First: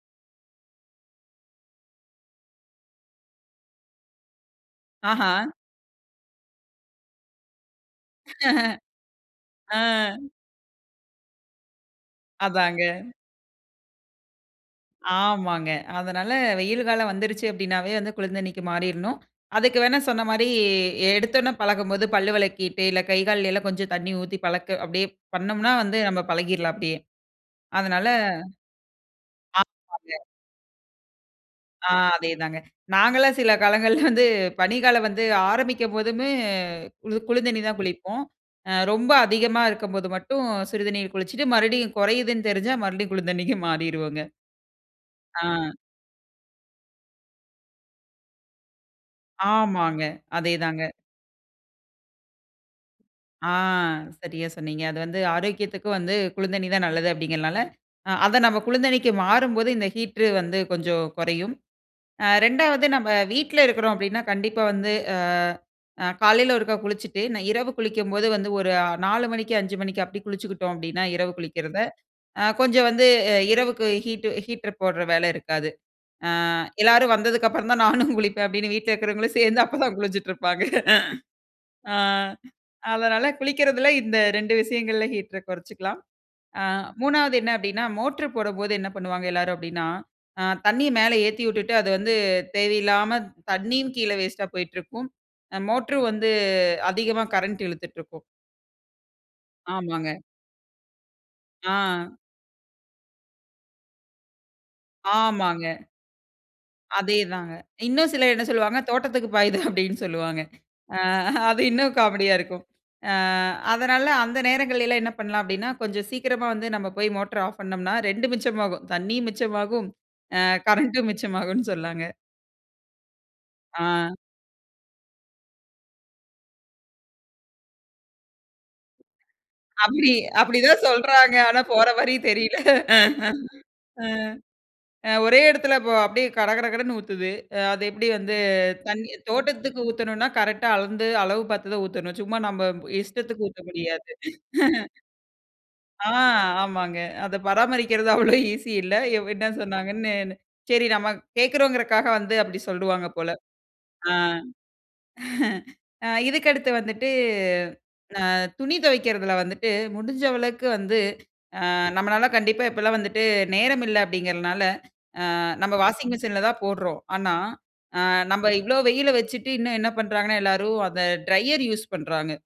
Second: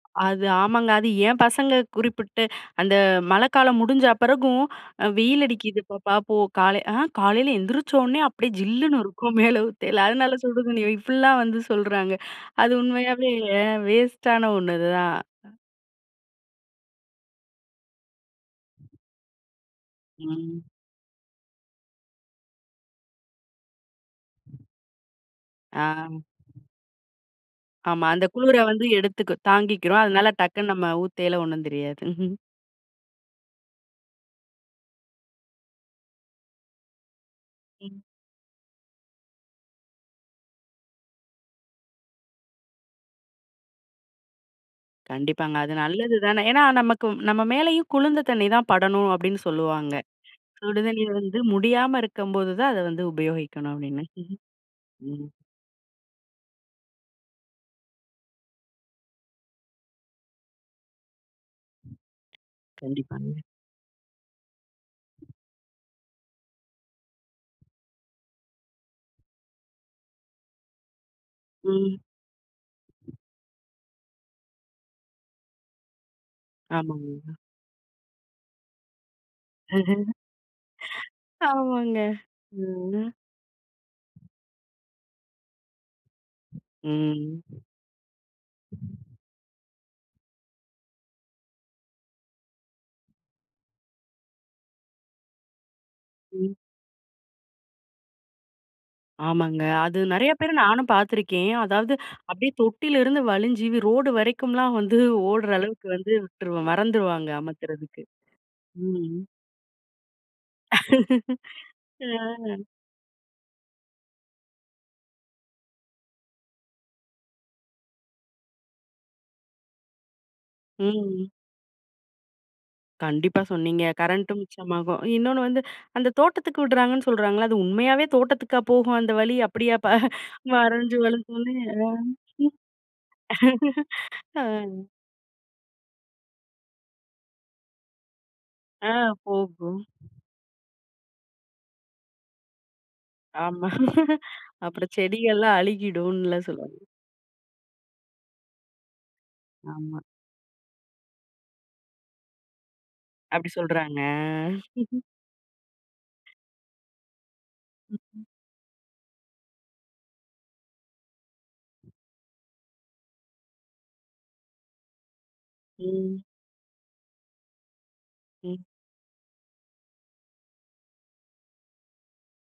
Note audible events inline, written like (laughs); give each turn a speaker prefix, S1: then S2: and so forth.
S1: அது, ஆமாங்க. அது ஏம்பசங்க குறிப்பிட்டு. அந்த, மழக்காலம் முடிஞ்ச பெறகும்.
S2: ஆஹா.
S1: வெயில் அடிக்கிது பாப்பா போ கால. ஆ! காலையில எந்திரிச்சோனே, அப்டியே
S2: (chuckles)
S1: ஜில்லுனு இருக்கும். மேல
S2: ஆ.
S1: ஊத்தைல. அதனால சுடுதண்ணி, இப்டிலா வந்து சொல்றாங்க. அது
S2: அதாங்க.
S1: உண்மையாவே வேஸ்ட்டான ஒண்ணு இதுதான்.
S2: ஆமாங்க. அதனால, வெயில் காலம் வந்திருச்சு அப்டினாவே வந்து, குளிந்தண்ணிக்கு மாறிறணும். அதக்கு வேணா, சொன்ன மாரி,
S1: ம்.
S2: எ எடுத்தொனே பழகும்போது, பல்லு வெலக்கிட்டு. இல்ல கை கால்கள்ல, கொஞ்சொம் தண்ணீ ஊத்தி பழக்க அப்டியே. பண்னோம்னா
S1: ஆ.
S2: வந்து, நம்ம பழகீர்லாம் அப்டியே. அதனால
S1: ஆமா. அந்த குளிர வந்து, எடுத்துக்கு தாங்கிக்கிறோம்.
S2: ஆமாங்க.
S1: அதனால, டக்குனு நம்ம ஊத்தேல ஒண்ணும்
S2: ஆ
S1: தெரியாது. (chuckles)
S2: அதேதாங்க. நாங்கலாம் சில காலங்கள்ல வந்து, (chuckles) பனிகாலம் வந்து, ஆரம்பிக்கும்போதுமே, கு குளிந்தண்ணீலதான்
S1: ம்.
S2: குளிப்போம். ஆ ரொம்ப அதிகமா இருக்கும்போது மட்டும் சுடு தண்ணீர்ல குளிச்சிட்டு, மறுபடியும் கொறையுதுன்னு தெரிஞ்சா, மறுபடியும் (chuckles) குளிந்தண்ணிக்கு மாறிருவோங்க. ஆ.
S1: கண்டிப்பாங்க.
S2: ஆ.
S1: அது நல்லது தானே. ஏன்னா நமக்கு நம்ம மேலேயும் குளுந்த தண்ணி தான் படணும், அப்டின்னு சொல்லுவாங்க.
S2: ஆமாங்க. அதே தாங்க.
S1: சுடுதண்ணீர் வந்து முடியாம இருக்கும்போது தான், அத வந்து,
S2: ஆ,
S1: உபயோகிக்கணும் அப்டின்னு (chuckles)
S2: சரியா சொன்னீங்க. அது வந்து,
S1: ம்.
S2: ஆரோக்கியத்துக்கு வந்து, குளுந்தண்ணி தான் நல்லது அப்டிங்கிறதுனால, அ அத நம்ம, குளுந்தண்ணிக்கு மாறும்போது, இந்த ஹீட்ரு வந்து, கொஞ்சோம் கொறையும். ஆ, 2வது நம்ம
S1: கண்டிப்பாங்க.
S2: வீட்ல இருக்கிறோம் அப்டின்னா, கண்டிப்பா வந்து. ஆ காலையில ஒருக்கா குளிச்சிட்டு, நை இரவு குளிக்கும்போது வந்து, ஒரு அ 4 மணிக்கு 5 மணிக்கு, அப்டி குளிச்சுக்குட்டோம் அப்டின்னா, இரவு குளிக்கிறத.
S1: ம்.
S2: ஆ, கொஞ்சோம் வந்து, அ இரவுக்கு ஹீட்ட் ஹீட்டர் போட்ற வேல இருக்காது. ஆ எல்லாரும்
S1: ஆமாங்கங்க.
S2: வந்ததுக்கு அப்புறம் தான், (chuckles) நானும் குளிப்பேன். அப்டின்னு வீட்ல இருக்கிறவங்களும் சேந்து, அப்பதான்
S1: (laughs)
S2: குளிஞ்சிட்டு இருப்பாங்க.
S1: ஆமாங்க.
S2: ஆ.
S1: ம்.
S2: அதனால, குளிக்கிறதில, இந்த 2 விஷயங்கள்ல, ஹீட்டர கொறைச்சுக்கலாம். ஆ 3வது என்ன
S1: ம்.
S2: அப்டின்னா, மோட்ரு போடும்போது என்ன பண்ணுவாங்க எல்லாரும் அப்டின்னா? ஆ, தண்ணிய மேல ஏத்திவுட்டுட்டு, அது வந்து தேவையில்லாம, தண்ணியும் கீழ வேஸ்ட்டா போயிட்டுருக்கும். ம், மோட்ரு வந்து
S1: ம்.
S2: அதிகமா கரண்ட் இழுத்துட்ருக்கும்.
S1: ஆமாங்க. அது
S2: ஆமாங்க.
S1: நெறையா பேர நானும் பார்த்துருக்கேன். அதாவது,
S2: ஆ.
S1: அப்டியே தொட்டிலருந்து வழிஞ்சி, ரோடு வரைக்கும்லாம் வந்து ஓடுற
S2: ஆமாங்க.
S1: அளவுக்கு வந்து, விட்டுருவோம்.
S2: அதே
S1: மறந்திருவாங்க,
S2: தாங்க.
S1: அமத்துறதுக்கு.
S2: இன்னும் சிலர் என்ன சொல்வாங்க,
S1: ம் ம்.
S2: தோட்டத்துக்கு பாயுது அப்டினு சொல்வாங்க. ஆ அது
S1: (laughs)
S2: இன்னும் காமெடியா
S1: ம்.
S2: இருக்கும். ஆ அதனால, அந்த நேரங்களில எல்லாம் என்ன பண்ணலாம் அப்டின்னா, கொஞ்சம் சீக்கிரமா வந்து நம்ம போய் மோட்ர ஆஃப் பண்னோம்னா, 2ம் மிச்சமாகும். தண்ணியும் மிச்சமாகும். ஆ, கரண்ட்டும்
S1: ம்.
S2: மிச்சமாகும்னு சொல்லலாங்க.
S1: கண்டிப்பா சொன்னீங்க.
S2: ஆ.
S1: கரண்ட்டும் மிச்சமாகும். இன்னோனு வந்து, அந்த தோட்டத்துக்கு விட்றாங்கன்னு சொல்கிறாங்கல்ல, அது உண்மையாவே! தோட்டத்துக்கா போகும் அந்த வழி, அப்டியே அப்ப (chuckles)
S2: அப்டி, அப்டிதான்
S1: நெறஞ்சு
S2: சொல்றாங்க.
S1: வழுஞ்சவொன்னே.
S2: ஆனா போற
S1: அ.
S2: மாரி
S1: (chuckles)
S2: தெரியல.
S1: (laughs)
S2: ஆ,
S1: ஆ.
S2: அ ஒரே எடத்துல அப்போ, அப்டியே கடகடகடன்னு ஊத்துது. அது எப்டி வந்து,
S1: ஆ,
S2: தண்ணி
S1: போகும்.
S2: தோட்டத்துக்கு ஊத்தணுனா, கரெக்ட்டா அளந்து, அளவு பார்த்ததுதான் ஊத்தனும். சும்மா நம்ம, இஷ்டத்துக்கு ஊத்த
S1: ஆமா.
S2: முடியாது.
S1: (laughs) அப்புறம், செடிகள்லாம்
S2: (chuckles) ஆ
S1: அழுகிடும்னுல சொல்லுவாங்க.
S2: ஆமாங்க. அத பராமரிக்கிறது அவ்ளோ ஈசி இல்ல. இவ் என்ன
S1: ஆமா.
S2: சொன்னாங்கன்னு. சரி நாம, கேட்கிறோங்றதுக்காக வந்து, அப்டி சொல்வாங்க போல.
S1: அப்டி சொல்றாங்க.
S2: ஆ.
S1: ஆ. (chuckles)
S2: (chuckles) ஆ, இதுக்கு அடுத்து வந்துட்டு
S1: ம், ம்.
S2: ஆ, துணி தொவைக்கிறதுல வந்துட்டு, முடிஞ்ச அளவுக்கு வந்து, ஆ, நம்மளால கண்டிப்பா, எப்பல்லாம் வந்துட்டு, நேரம் இல்ல அப்டிங்கறதுனால. ஆ, நம்ம வாஷிங்
S1: ம்.
S2: மிஷிசின்லதான் போடுறோம். ஆனா, ஆ, நம்ம
S1: ம்.
S2: இவ்ளோ வெயில வச்சுட்டு, இன்னும் என்ன பண்றாங்கன்னு, எல்லோரும் அந்த ட்ரையர் யூஸ் பண்றாங்க.